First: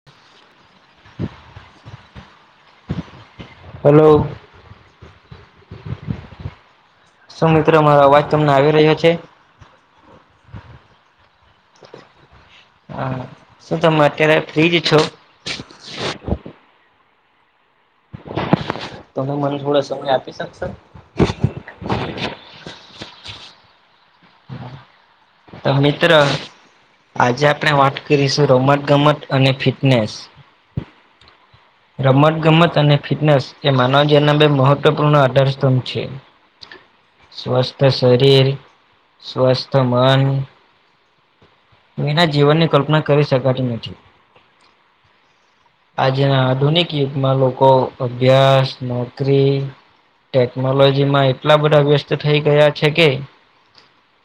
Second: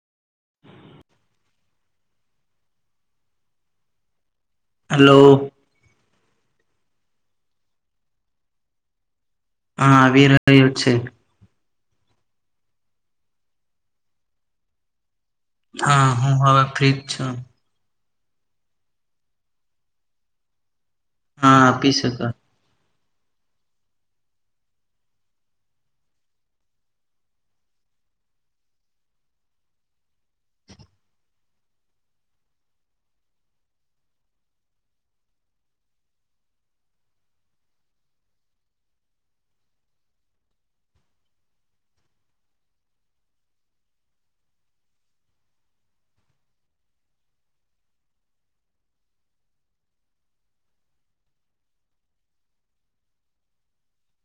[unintelligible] Hello. Hello. શું મિત્રો મારો અવાજ તમને આવી રહ્યો છે? હા આવી રહ્યો છે. હ શું તમે અત્યારે ફ્રીજ છો? હા હું હવે ફ્રીજ છું. તમે મને થોડો સમય આપી શકશો હા આપી શક [inaudible] તો મિત્ર. આજે આપણે વાત કરીશું રમત ગમત અને ફિટનેસ. [unintelligible] રમત ગમત અને ફિટનેસ એ માનવ જવના બે મહત્વપૂર્ણ આધાર સ્તંભ છે. સ્વસ્થ શરીર, સ્વસ્થ મન એના જીવનની કલ્પના કરી શકાતી નથી. આજના આધુનિક યુગમાં લોકો અભ્યાસ નોકરી ટેકનોલોજીમાં એટલા બધા વ્યસ્ત થઈ ગયા છે, કે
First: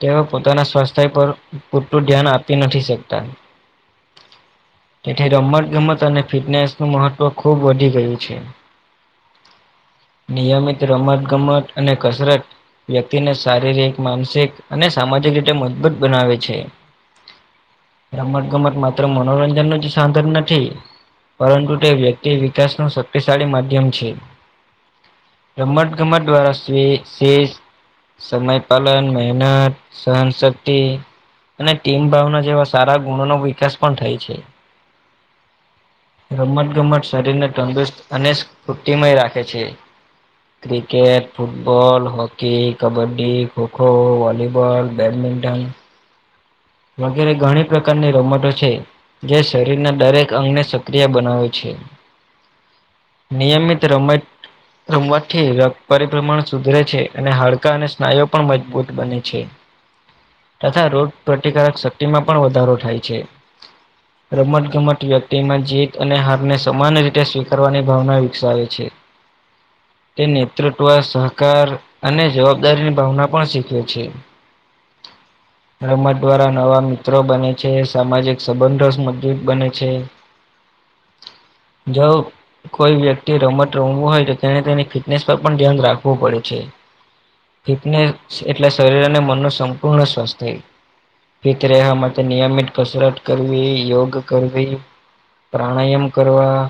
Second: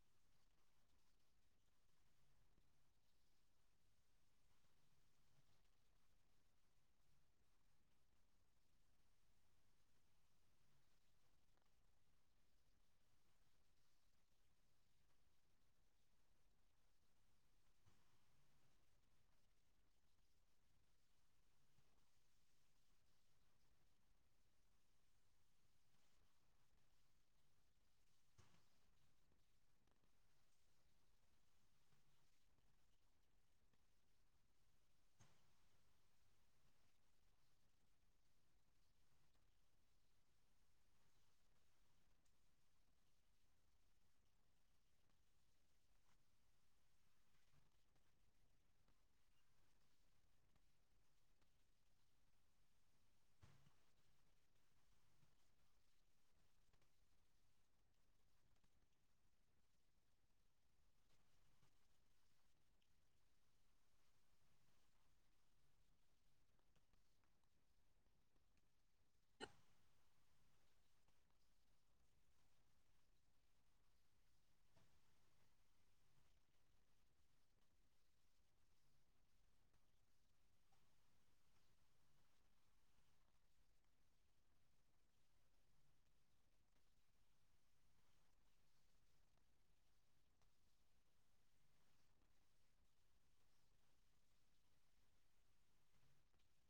તેઓ પોતાના સ્વાસ્થ્ય પર પૂરતું ધ્યાન આપી નથી શકતા તેથી રમત ગમત અને ફિટનેસ નું મહત્વ ખુબ વધી ગયું છે. નિયમિત રમત ગમત અને કસરત. વ્યક્તિને શારીરિક માનસિક અને સામાજિક રીતે મજબૂત બનાવે છે. રમત ગમત માત્ર મનોરંજન નું જ સાધન નથી. પરંતુ તે વ્યક્તિ વિકાસ ન શક્તિશાળી માધ્યમ છે. રમત ગમત દ્વારા શ શ. સમય પાલન મહેનત સહનશક્તિ. અને ટીમ ભાવના જેવા સારા ગુણોનોો વિકાસ પણ થાય છે. રમત ગમત શરીરને તંદુરસ્ત અને સ્ફૂર્તિમય રાખે છે. Cricket football hockey kabaddi kho kho volleyball. Badminton. વગેરે ઘણી પ્રકારની રોમટો છે. જે શરીરના દરેક અંગને સક્રિય બનાવે છે. નિયમિત રમત. રમવાથી રક્ત પરિભ્રમણ સુધરે છે અને હાડકા અને સ્નાયુ પણ મજબૂત બને છે. તથા રોગ પ્રતિકારક શક્તિમાં પણ વધારો થાય છે. રમત ગમત વ્યક્તિમાં જીત અને હારને સમાન રીતે સ્વીકારવાની ભાવના વિકસાવે છે. [unintelligible] તે નેતૃત્વ સહકાર અને જવાબદારીની ભાવના પણ શીખવે છે. રમત દ્વારા નવા મિત્રો બને છે સામાજિક સંબંધો મજબૂત બને છે. જ. કોઈ વ્યક્તિ રમત રમવું હોય તો તેને તેની ફિટનેસ પર પણ ધ્યાન રાખવું પડે છે. ફિટનેસ એટલે શરીર અને મન ન સંપૂર્ણ સ્વસ્થ થય. ફિત રહ માટે નિયમિત કસરત કરવી યોગ કરવી. પ્રાણાયામ કરવા.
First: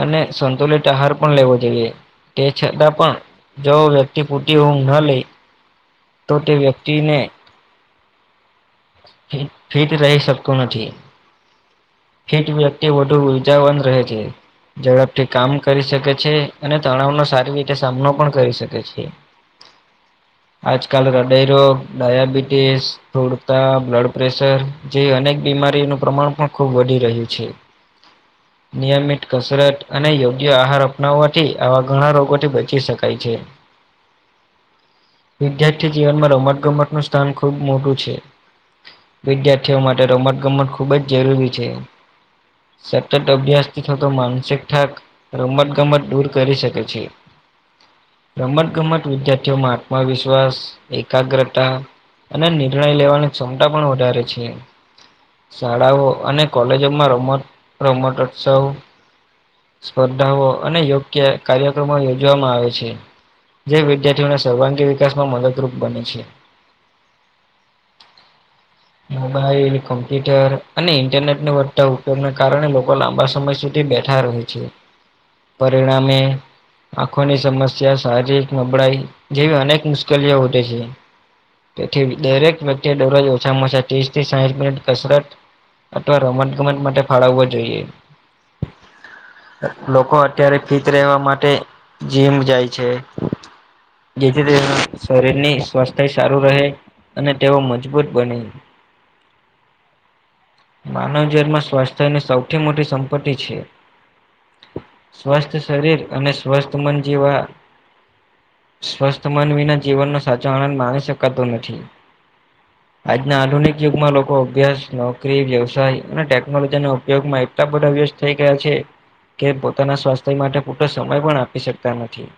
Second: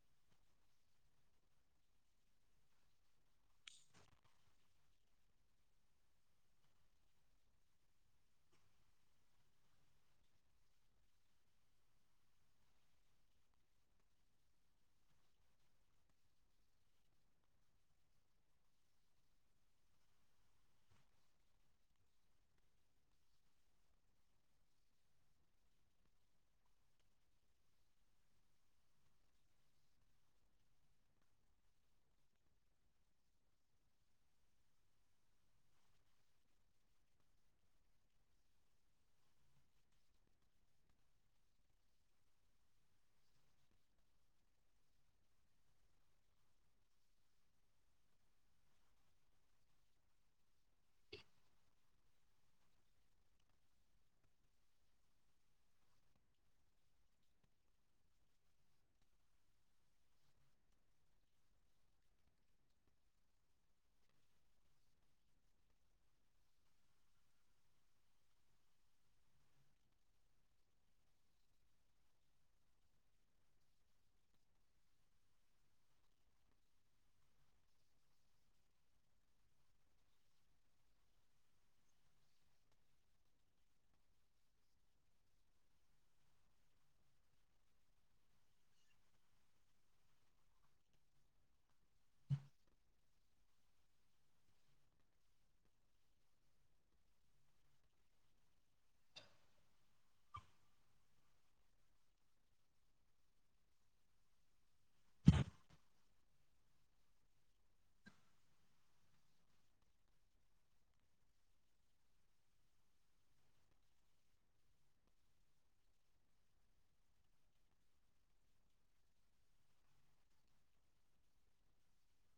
અને સંતુલિત આહાર પણ લેવો જોઈએ તે છતાં પણ. જો વ્યક્તિ ફૂટી ઊંઘ ના લઈ તો તે વ્યક્તિને. ફિટ રહી શકતું નથી. હીટ વ્યક્તિ વધુ ઉજાવન રહે છે. ઝડપથી કામ કરી શકે છે અને તણાવનોો સારી રીતે સામનો પણ કરી શકે છે. આજકાલ હૃદયરો ડાયાબિટીસ થોડું. તા બ્લડ પ્રેશર જેવી અનેક બીમારીનું પ્રમાણ પણ ખૂબ વધી રહ્યું છે. [inaudible] નિયમિત કસરત અને યોગ્ય આહાર અપનાવવાથી આવા ઘણા રોગોથી બચી શકાય છે. વિદ્યાર્થી જીવનમાં રમત ગમત નું સ્થાન ખૂબ મોટું છે. વિદ્યાર્થીઓ માટે રમત ગમત ખુબ જ જરૂરી છે. સતત અભ્યાસ થી થતો માનસિક થઠાક. રમત ગમત દૂર કરી શકે છે. રમત ગમત વિદ્યાર્થીઓમાં આત્મવિશ્વાસ એકાગ્રતા. અને નિર્ણય લેવાની ક્ષમતા પણ વધારે છે. શાળાઓ અને કોલેજોમાં રમ રમટોત્સવ. સ્પર્ધાઓ અને યોગ્ય કાર્યક્રમો યોજવામાં આવે છે. જે વિદ્યાર્થીઓના સર્વાંગી વિકાસમાં મદદરૂપ બને છે. મોબાઈલ કોમ્પ્યુટર અને ઇન્ટરનેટને વધતા ઉપયોગને કારણે લોકો લાંબા સમય સુધી બેઠા હો છે. પરિણામે. આંખોની સમસ્યા શારીરિક નબળાઈ જેવી અનેક મુશ્કેલીઓ વધે છે. તેથી દરેક વ્યક્તિ દરરોજ ઓછામાં ઓછા ત્રીસ થી સાહીઠ મિનિટ કસરત. અથવા રમત ગમત માટે ફાળવવો જોઈએ. લોકો અત્યારે ફિટ રહેવા માટે જીમ જાય છે. જેથી તે શરીર ની સ્વસ્થ સારું રહે. અને તેઓ મજબૂત બને. માનવ જવમાં સ્વાસ્થ્યની સૌથી મોટી સંપત્તિ છે. સ્વસ્થ શરીર અને સ્વસ્થ મન જેવા સ્વસ્થ મન વિના જીવનનો સાચો આનંદ માણી શકાતો નથી. આજના આધુનિક યુગમાં લોકો અભ્યાસ નોકરી વ્યવસાય અને ટેકનોલોજી ઉપયોગમાં બધા વ્યસ્ત થઈ ગયા છે. કે પોતાના સ્વાસ્થ્ય માટે પૂતો સમય પણ આપી શકતા નથી.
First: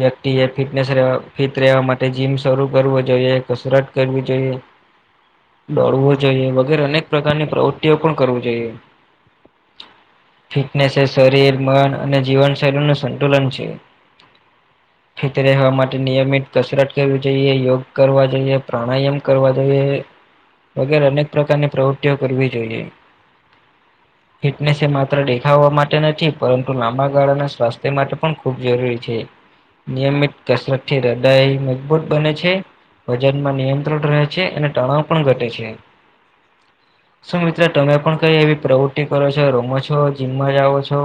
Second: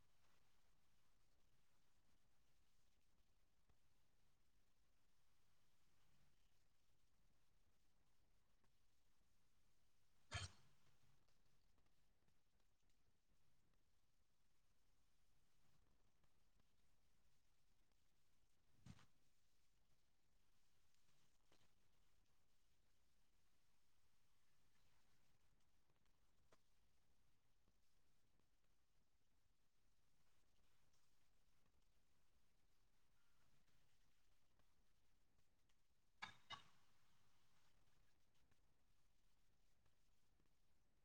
વ્યક્તિ એ ફિટનેસ ફિટ રહેવા માટે જીમ સ્વરૂપ કરવો જોઈએ કસરત કરવી જોઈએ. દોડવો જોઈએ વગેરે અનેક પ્રકારની પ્રવૃત્તિઓ પણ કરવી જોઈએ. ફિટનેસ શરીર મન અને જીવનશૈલીનું સંતુલન છે. ખતે રહેવા માટે નિયમિત કસરત કરવી જોઈએ. યોગ કરવા જોઈએ પ્રાણાયામ કરવા જોઈએ. વગેરે અનેક પ્રકારની પ્રવૃત્તિઓ કરવી જોઈએ. ફિટનેસ એ માત્ર દેખાવા માટે નથી પરંતુ લાંબા ગાળાના સ્વાસ્થ્ય માટે પણ ખૂબ જરૂરી છે. નિયમિત કસરત થી હૃદાય મજબૂત બને છે. વજન નિયંત્રણ રહે છે અને તણાવ પણ ઘટે છે. શું મિત્ર તમે પણ કઈ એવી પ્રવૃત્તિ કરો છો રમો છો જીમમાં જાઓ છો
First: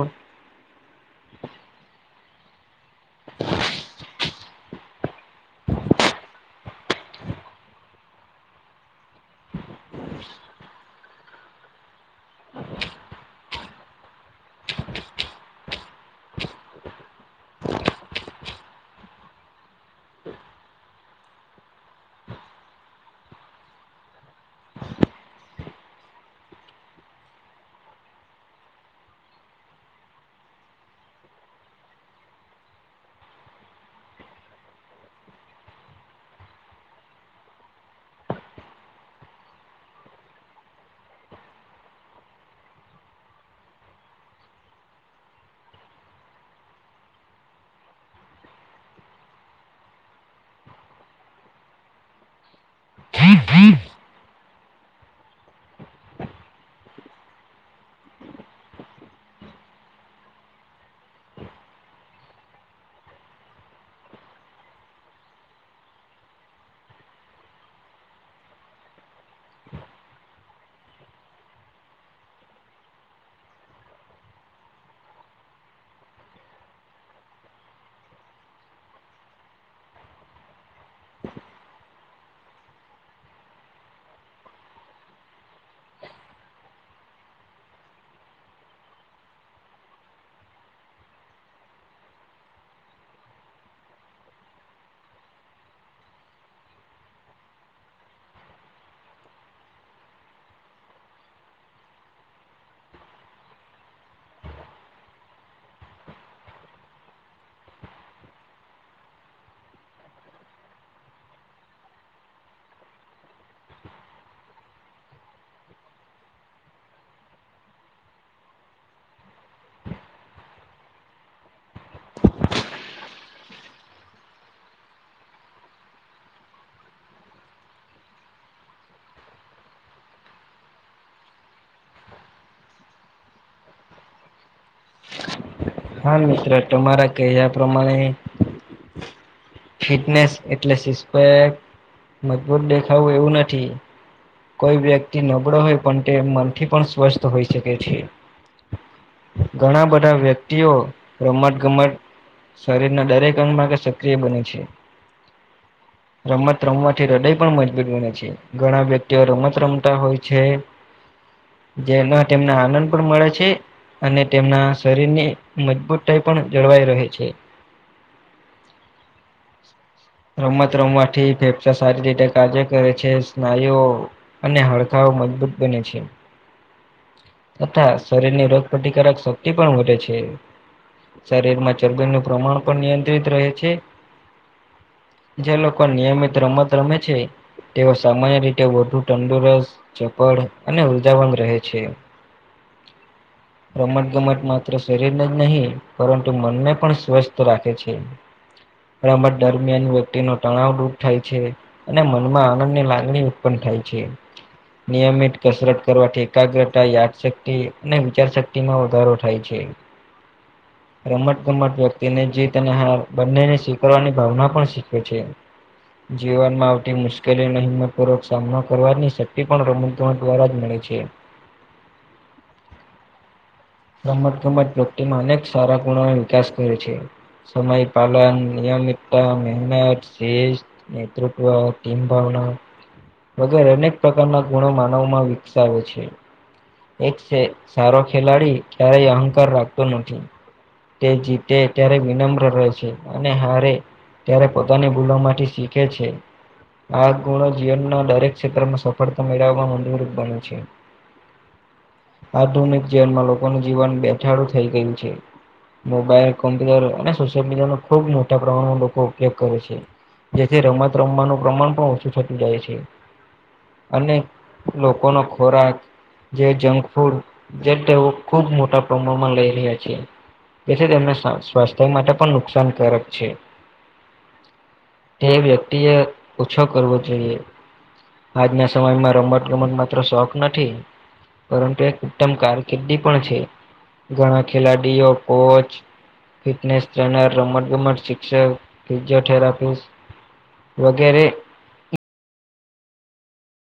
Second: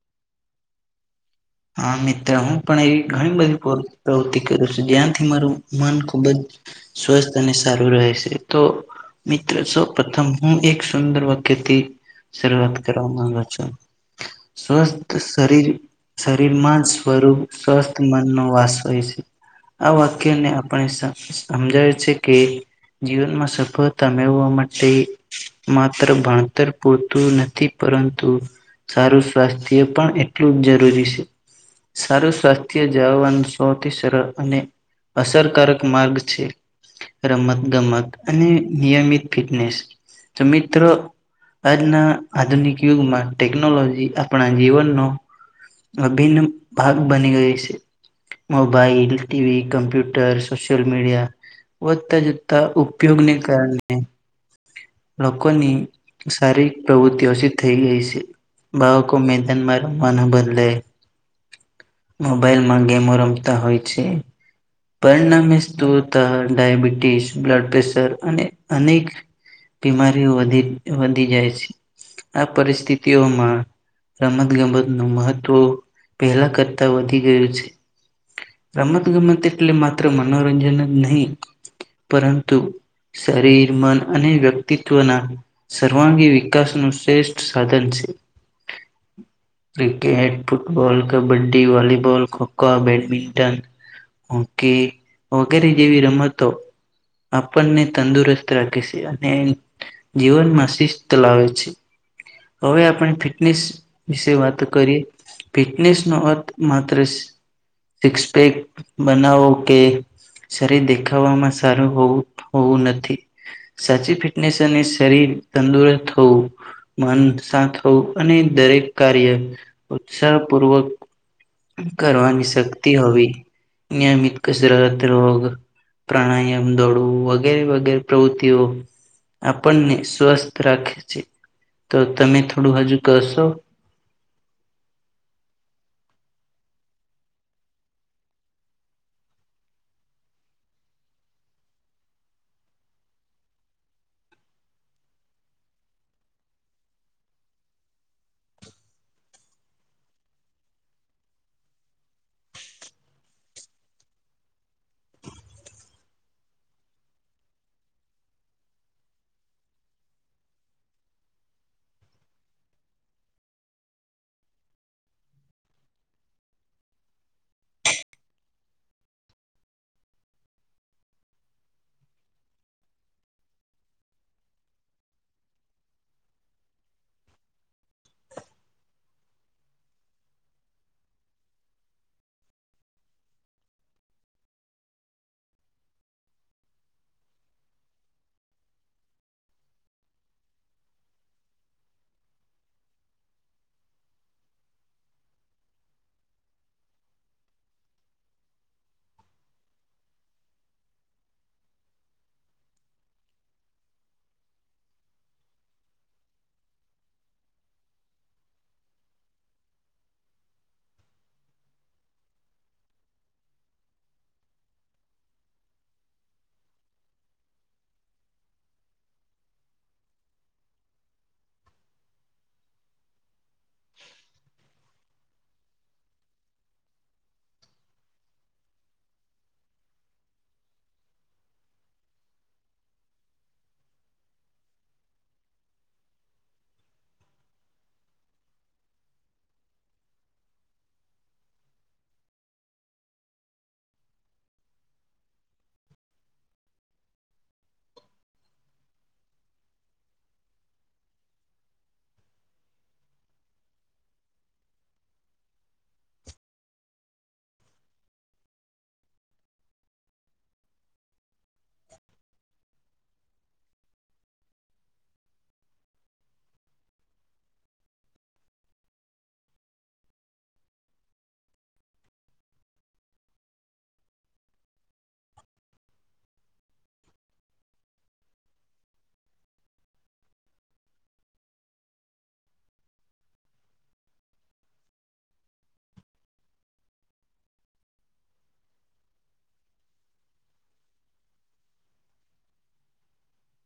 હા મિત્ર હું પણ એવી ઘણી બધી પ્રવૃતિ કરું છું જ્યાંથી મારું મન ખૂબ જ સ્વસ્થ અને સારું રહે છે તો મિત્રો સૌ પ્રથમ હું એક સુંદર વાક્યથી શરૂઆત કરવા માંગુ છું. સ્વસ્થ શરીર શરીરમાં જ ર સ્વસ્થ મન નો વાસય છે. આ વાક્યને આપણે સમજાવે છે કે જીવનમાં સફળતા મેળવા માટે માત્ર ભણતર પૂરતું નથી પરંતુ સારું સ્વાસ્થ્ય પણ એટલું જ જરૂરી છે. સારું સ્વાસ્થ્ય જળવવાનું સૌથી સરળ અને અસરકારક માર્ગ છે. રમત ગમત અને નિયમિત ફિટનેસ તો મિત્રો, આજના આધુનિક યુગમાં ટેકનોલોજી આપણા જીવનનો, અભિન્ન ભાગ બની ગયો છે. Mobile TV computer social media વધતા જ, ત ઉપયોગને કારણે, લોકોની શારીરિક પ્રવૃતિ ઓછી થઈ ગઈ છે. ભાવક ઉમેદન માર ને બદલે, મોબાઈલ માં ગેમો રમતા હોય છે. પરિણામે સ્તો ડયાબિટીસ બ્લડ પ્રેશર અને અનેક, બીમારીઓ વધી વધી જાય છે આ પરિસ્થિતિઓમાં, રમતગમત નું મહત્વ પહેલા કરતા વધી ગયું છે. રમત ગમત એટલે માત્ર મનોરંજન જ નહી પરંતુ શરીર મન અને વ્યક્તિ વ્યક્તિત્વના સર્વાંગી વિકાસનું શ્રેષ્ઠ સાધન છે. [inaudible] Cricket football kabaddi volleyball kho kho badminton, હોકીવગેરે જેવી રમતો, આપણને તંદુરસ્ત રાખે છે અને, જીવનમાં શિસ્ત લાવે છે. હવે આપણે ફિટનેસ વિશે વાત કરીએ. ફિટનેસ નો અર્થ માત્ર સિકપેક બનાવો કે, શરીર દેખાવામાં સારુંવું હોવું નથી સાચી, ફીટનેસ અને શરીર તંદુરસ્ત થવું. મન શાંત થવું અને દરેક કાર્ય ઉત્સાહપૂર્વક કરવાની શક્તિ હોવી નિયમિત કસરત રોગ. પ્રાણાયામ દોડવું વગેરે વગેરે પ્રવૃત્તિઓ. આપણને સ્વસ્થ રાખે છે તો તમે થોડું હજુ કશો હા મિત્ર તમારા કહ્યા પ્રમાણે ફિટનેસ એટલે સિસ્પેક મજબૂત દેખાવું એવું નથી. કોઈ વ્યક્તિ નબળો હોય પણ તે મનથી પણ સ્વસ્થ હોઈ શકે છે. ઘણા બધા વ્યક્તિઓ રમત ગમત શરીરના દરેક અંગ માટે સક્રિય બને છે. રમત રમવાથી હૃદય પણ મજબૂત બને છે ઘણા વ્યક્તિ તે રમત રમતા હોય છે જેમાં તેમને આનંદ પણ મળે છે. અને તેમના શરીરની મજબૂતતાઈ પણ જળવાઈ રહે છે. રમત રમવાથી ફેફસા સારી રીતે કાર્ય કરે છે સ્નાયુઓ અને હાડકા મજબૂત બને છે. તથા શરીર ની રોગ પ્રતિકારક શક્તિ પણ વધે છે. શરીર માં ચરબીનું પ્રમાણ પણ નિયંત્રિત રહે છે. જે લોકો નિયમિત રમત રમે છે. તેઓ સામાન્ય રીતે વધુ તંદુરસ્ત ચપળ અને ઉર્જાવન રહે છે. [inaudible] રમત ગમત માત્ર શરીરને જ નહીં પરંતુ મનને પણ સ્વસ્થ રાખે છે. રમત દરમિયાન વ્યક્તિ ન તણાવ દૂર થાય છે. અને મનમાં આનંદની લાગણી ઉત્પન્ન થાય છે. નિયમિત કસરત કરવાથી એકાગ્રતા યાદશક્તિ અને વિચાર શક્તિમાં વધારો થાય છે. રમત ગમત વ્યક્તિને જીત અને હાર બંનેને સ્વીકારવાની ભાવના પણ શીખે છે. જીવનમાં આવતી મુશ્કેલીઓનો હિંમતપૂર્વક સામનો કરવાની શક્તિ પણ રમત દ્વારા જ મળે છે. રમત ગમત પ્રગતિમાં અનેક સારા ગુણોનો વિકાસ કરે છે. સમય પાલન નયમિતતા મેહેનત શ નેતૃત્વ ટીમ ભાવના વગરે અનેક પ્રકારના ગુણો માનવમાં વિકસાવે છે. એક સારો ખેલાડી ક્યારેય અહંકાર રાખતો નથી તે જીતે ત્યારે વિનમ્ર રહે છે અને હારે ત્યારે પોતાની બોલવા માટેથી શીખે છે. આ ગુણો જીવનના દરેક ક્ષેત્રમાં સફળતા મેળવવાવામાં મુરૂપ બન છે. આધુનિક જેલમાં લોકોનું જીવન બેઠાડું થઈ ગયું છે. મોબાઈલ કોમ્પ્યુટર અને સોશિયલ મીડિયા ન ખુબ મોટા પ્રમાણમાં લોકો ઉપયોગ કરે છે. જેથી રમત રમવાનું પ્રમાણ પણ ઓછું થતું જાય છે. અને લોકોનો ખોરાક જે જંક ફૂડ જે તેવુ ખુબ મોટા પ્રમાણમાં લઈ રહ્યા છીએ. જેથી તેમને સ્વાસ્થ્ય માટે પણ નુકસાનકારક છે. તે વ્યક્તિએ ઓછો કરવો જોઈએ આજના સમયમાં રમત ગમત માત્ર શોખ નથી. પરંતુ એક ઉત્તમ કારકિર્દી પણ છે ઘણા ખેલાડીઓ કોચ ફિટનેસ ટ્રેનર રમત ગમત શિક્ષક ફિઝિયોથેરાપી વગેરે